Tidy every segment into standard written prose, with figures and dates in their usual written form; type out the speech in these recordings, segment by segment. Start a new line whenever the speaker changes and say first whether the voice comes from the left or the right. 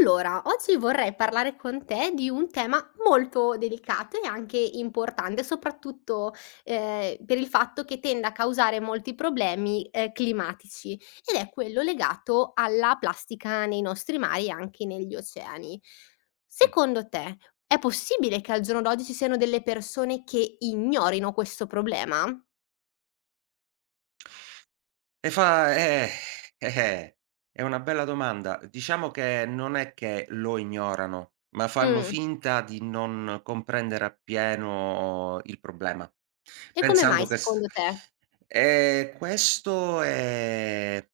left: Allora, oggi vorrei parlare con te di un tema molto delicato e anche importante, soprattutto per il fatto che tende a causare molti problemi climatici ed è quello legato alla plastica nei nostri mari e anche negli oceani.
right: Mh.
left: Secondo te è possibile che al giorno d'oggi ci siano delle persone che ignorino questo problema?
right: E fa: eh, eh, è una bella domanda." Diciamo che non è che lo ignorano, ma fanno
left: Mh,
right: finta di non comprendere appieno il problema,
left: e come mai
right: pensando che s
left: secondo te?
right: questo è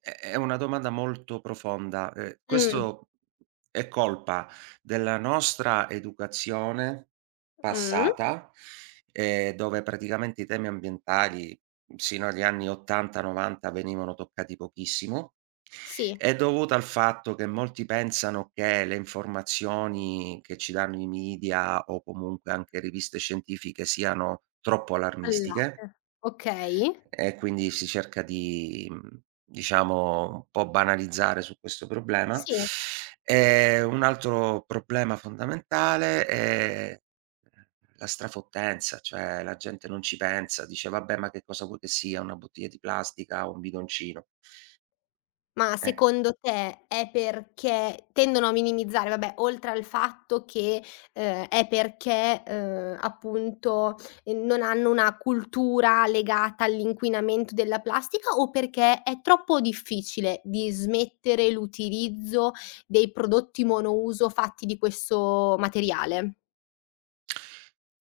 right: è è una domanda molto profonda.
left: Mh,
right: Questo è colpa della nostra educazione
left: mh,
right: passata, dove praticamente i temi ambientali sino agli anni '80, '90 venivano toccati pochissimo.
left: sì,
right: È dovuta al fatto che molti pensano che le informazioni che ci danno i media o comunque anche riviste scientifiche siano troppo
left: al
right: allarmistiche,
left: latte. Okay,
right: e quindi si cerca di, diciamo, un po' banalizzare su questo problema.
left: sì.
right: Un altro problema fondamentale è la strafottenza, cioè la gente non ci pensa, dice: "Vabbè, ma che cosa vuoi che sia, una bottiglia di plastica o un bidoncino?"
left: Ma
right: Ecco.
left: secondo te è perché tendono a minimizzare, vabbè, oltre al fatto che, è perché, appunto, non hanno una cultura legata all'inquinamento della plastica o perché è troppo difficile di smettere l'utilizzo dei prodotti monouso fatti di questo materiale?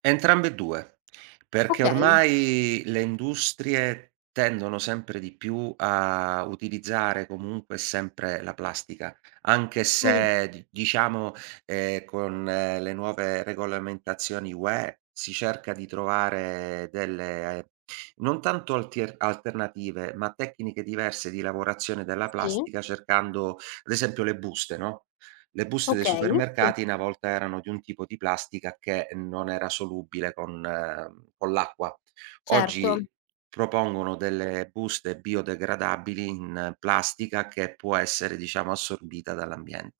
right: Entrambe e 2, perché
left: Okay.
right: ormai le industrie tendono sempre di più a utilizzare comunque sempre la plastica, anche
left: Mh,
right: se di, diciamo, con le nuove regolamentazioni UE si cerca di trovare delle non tanto altier alternative, ma tecniche diverse di lavorazione della
left: sì.
right: plastica, cercando ad esempio le buste, no? Le buste dei
left: Okay, sì,
right: supermercati una volta erano di un tipo di plastica che non era solubile con l'acqua.
left: certo.
right: Oggi propongono delle buste biodegradabili in plastica che può essere, diciamo, assorbita dall'ambiente,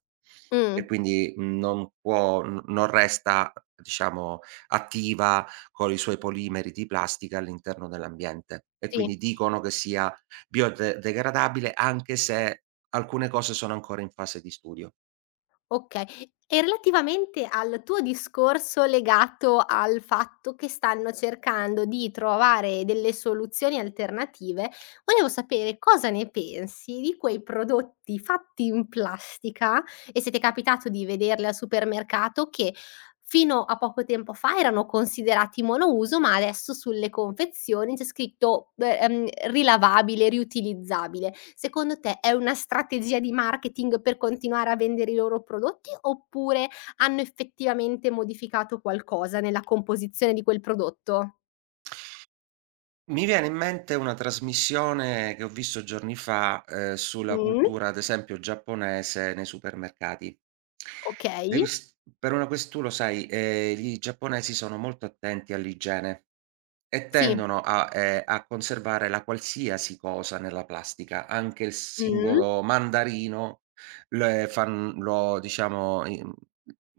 right: e
left: Mh,
right: quindi non può n non resta, diciamo, attiva con i suoi polimeri di plastica all'interno dell'ambiente, e quindi
left: sì.
right: dicono che sia biode degradabile, anche se alcune cose sono ancora in fase di studio.
left: Okay. E relativamente al tuo discorso legato al fatto che stanno cercando di trovare delle soluzioni alternative, volevo sapere cosa ne pensi di quei prodotti fatti in plastica e se ti è capitato di vederli al supermercato che fino a poco tempo fa erano considerati monouso, ma adesso sulle confezioni c'è scritto, rilavabile, riutilizzabile. Secondo te è una strategia di marketing per continuare a vendere i loro prodotti, oppure hanno effettivamente modificato qualcosa nella composizione di quel prodotto?
right: Mi viene in mente una trasmissione che ho visto giorni fa, sulla
left: Mh,
right: cultura, ad esempio, giapponese nei supermercati.
left: okay.
right: Devi s per una ques Tu lo sai, i giapponesi sono molto attenti all'igiene. E
left: Sì.
right: tendono a conservare la qualsiasi cosa nella plastica, anche il
left: Mh.
right: singolo mandarino. Le fan lo diciamo i mhmm,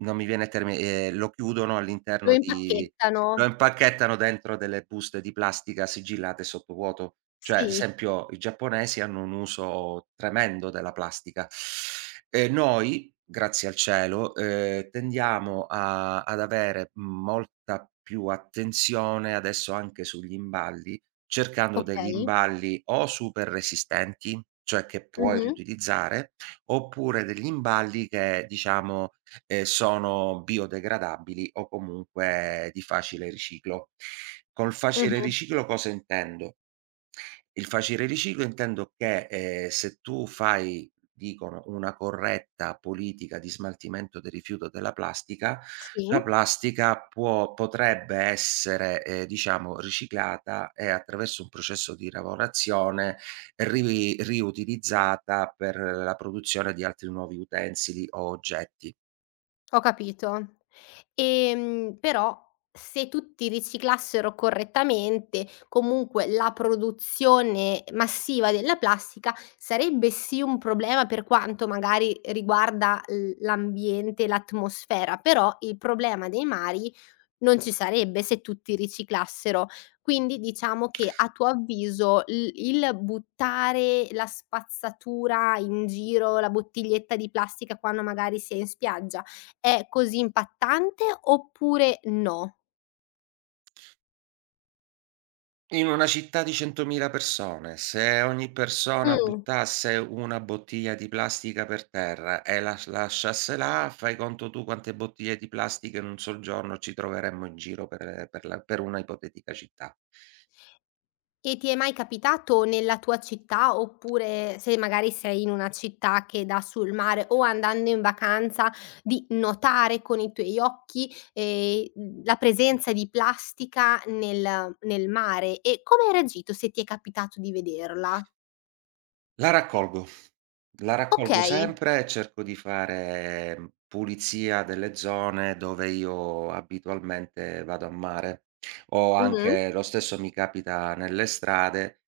right: Non mi viene il termine.
left: Lo
right: Lo
left: impacchettano.
right: impacchettano dentro delle buste di plastica sigillate sottovuoto. Cioè, ad
left: Sì,
right: esempio, i giapponesi hanno un uso tremendo della plastica. Noi, grazie al cielo, tendiamo a ad avere molta più attenzione adesso anche sugli imballi, cercando degli
left: okay.
right: imballi o super resistenti, cioè che puoi
left: Mh-mh.
right: riutilizzare, oppure degli imballi che, diciamo, sono biodegradabili o comunque di facile riciclo. Col facile
left: Mh-mh.
right: riciclo cosa intendo? Il facile riciclo intendo che, se tu fai, dicono, una corretta politica di smaltimento del rifiuto della plastica,
left: Sì.
right: la plastica può potrebbe essere, diciamo, riciclata, e attraverso un processo di lavorazione ri riutilizzata per la produzione di altri nuovi utensili o oggetti.
left: Ho capito. Però se tutti riciclassero correttamente, comunque la produzione massiva della plastica sarebbe sì un problema per quanto magari riguarda l'ambiente, l'atmosfera, però il problema dei mari non ci sarebbe se tutti riciclassero. Quindi diciamo che a tuo avviso l il buttare la spazzatura in giro, la bottiglietta di plastica quando magari si è in spiaggia, è così impattante oppure no?
right: In una città di 100.000 persone, se ogni persona
left: Mh.
right: buttasse una bottiglia di plastica per terra e la lasciasse là, fai conto tu quante bottiglie di plastica in un sol giorno ci troveremmo in giro per una ipotetica città.
left: E ti è mai capitato nella tua città, oppure se magari sei in una città che dà sul mare o andando in vacanza, di notare con i tuoi occhi, la presenza di plastica nel mare? E come hai reagito se ti è capitato di vederla?
right: La raccolgo. La raccolgo
left: Okay.
right: sempre e cerco di fare, pulizia delle zone dove io abitualmente vado a mare, o
left: Mh-mh.
right: anche lo stesso mi capita nelle strade,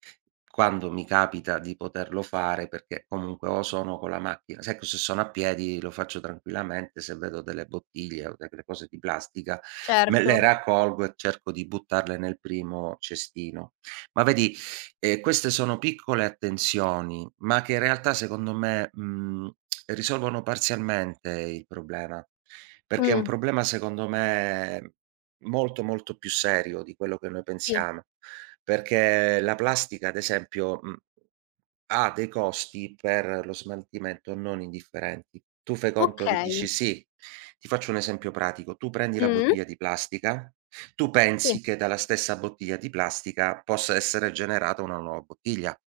right: quando mi capita di poterlo fare, perché comunque o sono con la macchina, se, ecco, se sono a piedi lo faccio tranquillamente, se vedo delle bottiglie o delle cose di plastica, me
left: Certo.
right: le raccolgo e cerco di buttarle nel primo cestino. Ma vedi, e queste sono piccole attenzioni, ma che in realtà secondo me, risolvono parzialmente il problema, perché è un
left: Mh.
right: problema secondo me molto, molto più serio di quello che noi
left: Sì.
right: pensiamo, perché la plastica, ad esempio, mhmm ha dei costi per lo smaltimento non indifferenti. Tu fai conto che
left: Okay.
right: dici: "Sì", ti faccio un esempio pratico. Tu prendi la
left: Mh.
right: bottiglia di plastica, tu
left: Sì.
right: pensi che dalla stessa bottiglia di plastica possa essere generata una nuova bottiglia,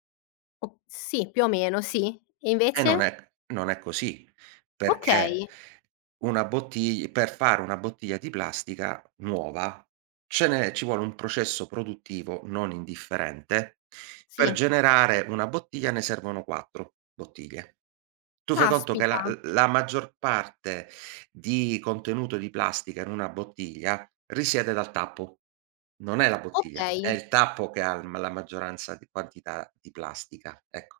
left: O sì, più o meno, sì. E
right: e non
left: invece?
right: è non è così,
left: Okay.
right: perché una bottig per fare una bottiglia di plastica nuova ce n'è ci vuole un processo produttivo non indifferente. Per
left: Sì.
right: generare una bottiglia ne servono 4 bottiglie. Tu fai conto che
left: Caspita.
right: la maggior parte di contenuto di plastica in una bottiglia risiede dal tappo. Non è la bottiglia, è
left: Okay.
right: il tappo che ha m la maggioranza di quantità di plastica, ecco.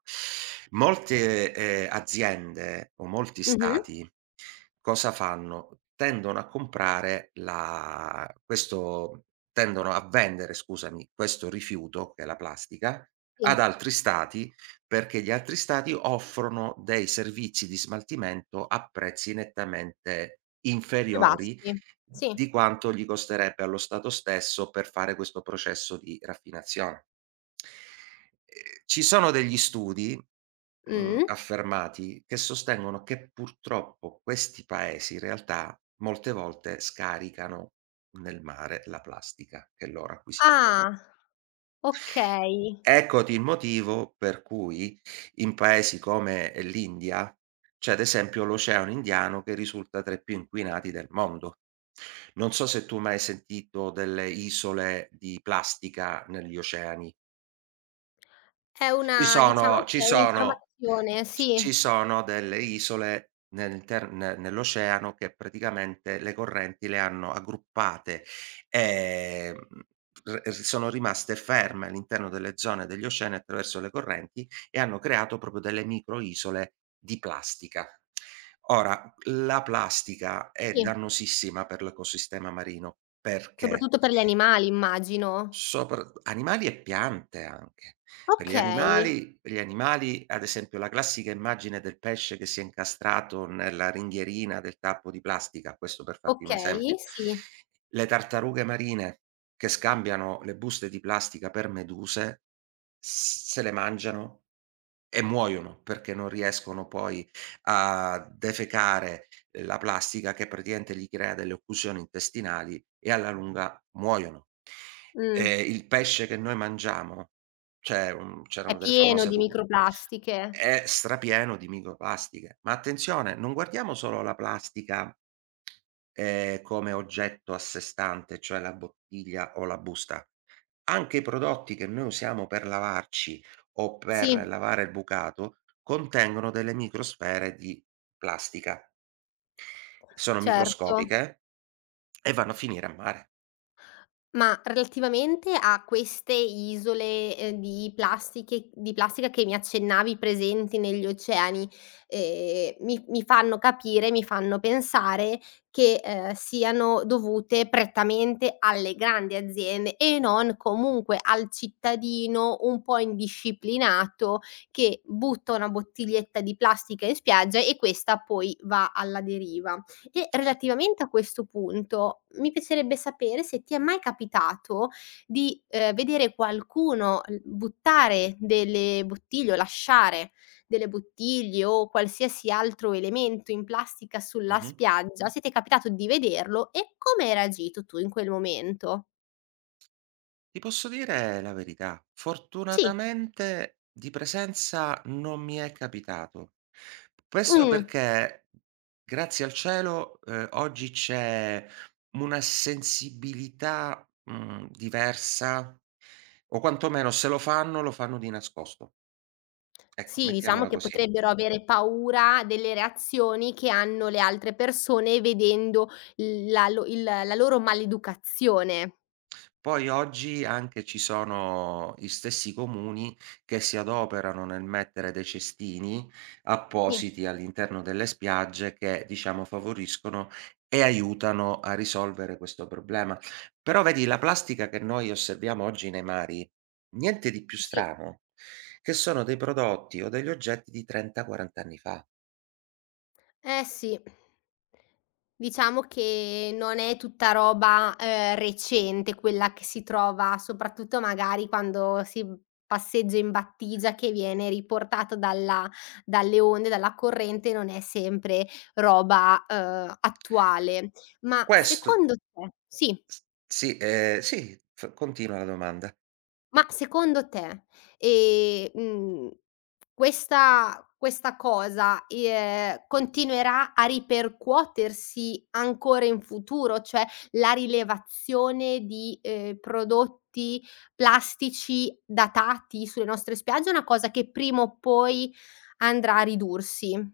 right: Molte, aziende o molti
left: Mh-mh.
right: stati cosa fanno? Tendono a vendere, scusami, questo rifiuto, che è la plastica,
left: Sì,
right: ad altri stati, perché gli altri stati offrono dei servizi di smaltimento a prezzi nettamente
left: più
right: inferiori
left: bassi. Sì.
right: di quanto gli costerebbe allo Stato stesso per fare questo processo di raffinazione. Ci sono degli studi,
left: Mh.
right: affermati, che sostengono che purtroppo questi paesi, in realtà, molte volte scaricano nel mare la plastica che loro acquisiscono.
left: Ah, okay.
right: Eccoti il motivo per cui in paesi come l'India c'è, ad esempio, l'Oceano Indiano che risulta tra i più inquinati del mondo. Non so se tu hai mai sentito delle isole di plastica negli oceani.
left: È
right: Ci
left: una
right: sono
left: diciamo
right: ci
left: che è
right: sono
left: un'informazione,
right: c
left: sì,
right: ci sono delle isole nel ter ne nell'oceano che praticamente le correnti le hanno aggruppate, ehm, r r sono rimaste ferme all'interno delle zone degli oceani attraverso le correnti e hanno creato proprio delle microisole di plastica. Ora, la plastica è
left: sì,
right: dannosissima per l'ecosistema marino, perché?
left: soprattutto per gli animali immagino.
right: Sopra animali e piante anche. Per gli
left: Okay,
right: animali per gli animali, ad esempio, la classica immagine del pesce che si è incastrato nella ringhierina del tappo di plastica, questo per farti un esempio.
left: okay, sì.
right: Le tartarughe marine che scambiano le buste di plastica per meduse, s se le mangiano e muoiono perché non riescono poi a defecare la plastica, che praticamente gli crea delle occlusioni intestinali, e alla lunga muoiono.
left: Mh.
right: Il pesce che noi mangiamo, cioè, mhmm,
left: È
right: c'erano delle
left: pieno
right: famose
left: di
right: pu
left: microplastiche.
right: è strapieno di microplastiche. Ma attenzione, non guardiamo solo la plastica, come oggetto a sé stante, cioè la bottiglia o la busta. Anche i prodotti che noi usiamo per lavarci o
left: Sì,
right: per lavare il bucato contengono delle microsfere di plastica. Sono
left: certo.
right: microscopiche e vanno a finire a mare.
left: Ma relativamente a queste isole, di plastica che mi accennavi presenti negli oceani, mi fanno capire, mi fanno pensare che, siano dovute prettamente alle grandi aziende e non comunque al cittadino un po' indisciplinato che butta una bottiglietta di plastica in spiaggia e questa poi va alla deriva. E relativamente a questo punto, mi piacerebbe sapere se ti è mai capitato di, vedere qualcuno l buttare delle bottiglie o lasciare delle bottiglie o qualsiasi altro elemento in plastica sulla
right: Mh-mh.
left: spiaggia, se ti è capitato di vederlo e come hai reagito tu in quel momento?
right: Ti posso dire la verità,
left: Sì,
right: fortunatamente di presenza non mi è capitato. Questo
left: mh.
right: perché, grazie al cielo, oggi c'è una sensibilità, diversa, o quantomeno se lo fanno, lo fanno di nascosto. Ecco,
left: Sì, diciamo
right: mettiamola
left: che
right: così.
left: potrebbero avere paura delle reazioni che hanno le altre persone vedendo l la lo il la loro maleducazione.
right: Poi oggi anche ci sono gli stessi comuni che si adoperano nel mettere dei cestini
left: Sì,
right: appositi all'interno delle spiagge, che, diciamo, favoriscono e aiutano a risolvere questo problema. Però vedi, la plastica che noi osserviamo oggi nei mari, niente di più
left: sì.
right: strano, che sono dei prodotti o degli oggetti di 30, 40 anni fa.
left: Eh sì. Diciamo che non è tutta roba, recente quella che si trova, soprattutto magari quando si passeggia in battigia che viene riportato dalla dalle onde, dalla corrente, non è sempre roba, attuale. Ma
right: Questo
left: secondo te sì,
right: s Sì, sì, f continua la domanda.
left: ma secondo te, mhmm questa cosa, continuerà a ripercuotersi ancora in futuro? Cioè, la rilevazione di, prodotti plastici datati sulle nostre spiagge è una cosa che prima o poi andrà a ridursi.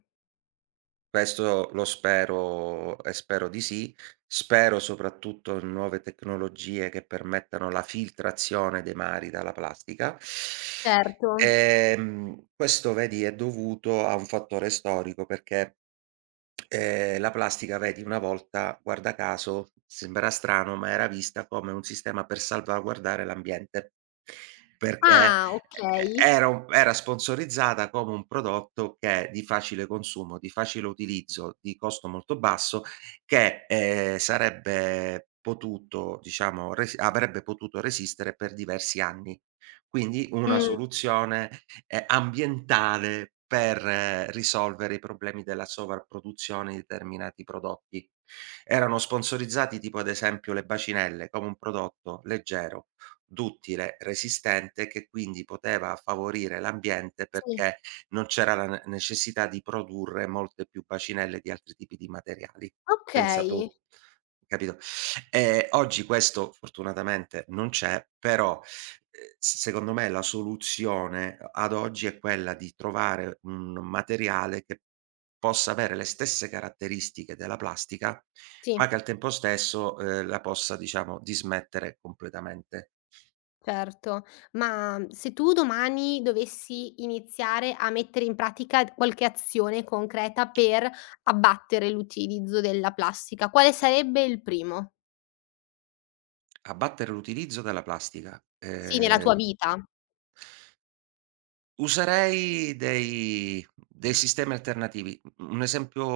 right: Questo lo spero, e spero di sì. Spero soprattutto in nuove tecnologie che permettano la filtrazione dei mari dalla plastica.
left: Certo.
right: Questo vedi è dovuto a un fattore storico, perché la plastica vedi, una volta, guarda caso, sembrerà strano, ma era vista come un sistema per salvaguardare l'ambiente, perché
left: Ah, okay.
right: era sponsorizzata come un prodotto che è di facile consumo, di facile utilizzo, di costo molto basso, che, sarebbe potuto diciamo resi avrebbe potuto resistere per diversi anni. Quindi una
left: Mh,
right: soluzione ambientale per risolvere i problemi della sovrapproduzione di determinati prodotti. Erano sponsorizzati tipo, ad esempio, le bacinelle come un prodotto leggero, duttile, resistente, che quindi poteva favorire l'ambiente
left: sì.
right: perché non c'era la ne necessità di produrre molte più bacinelle di altri tipi di materiali. Pensa
left: Okay,
right: tu, capito? Oggi questo fortunatamente non c'è, però, s secondo me la soluzione a ad oggi è quella di trovare un materiale che possa avere le stesse caratteristiche della plastica,
left: sì.
right: ma che al tempo stesso, la possa, diciamo, dismettere completamente.
left: Certo, ma se tu domani dovessi iniziare a mettere in pratica qualche azione concreta per abbattere l'utilizzo della plastica, quale sarebbe il primo?
right: Abbattere l'utilizzo della plastica.
left: Sì, nella tua vita?
right: Userei dei sistemi alternativi. U un esempio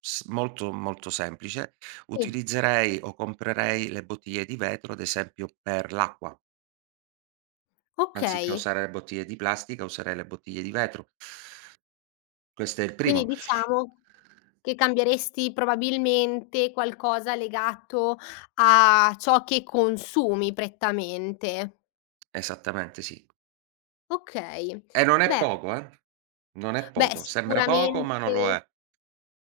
right: s molto, molto semplice:
left: Sì,
right: utilizzerei o comprerei le bottiglie di vetro, ad esempio per l'acqua. Anziché
left: ok.
right: usare le bottiglie di plastica, userei le bottiglie di vetro. Questo è il
left: Quindi
right: primo.
left: diciamo che cambieresti probabilmente qualcosa legato a ciò che consumi prettamente.
right: Esattamente, sì.
left: Ok.
right: E non è
left: Beh,
right: poco, eh. Non è
left: beh
right: poco. Sembra poco, ma
left: sicuramente
right: non lo è.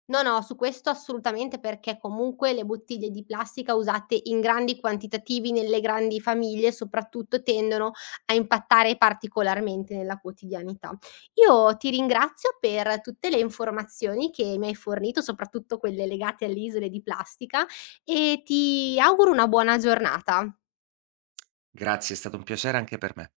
left: no, no, su questo assolutamente, perché comunque le bottiglie di plastica usate in grandi quantitativi nelle grandi famiglie, soprattutto tendono a impattare particolarmente nella quotidianità. Io ti ringrazio per tutte le informazioni che mi hai fornito, soprattutto quelle legate alle isole di plastica e ti auguro una buona giornata.
right: Grazie, è stato un piacere anche per me.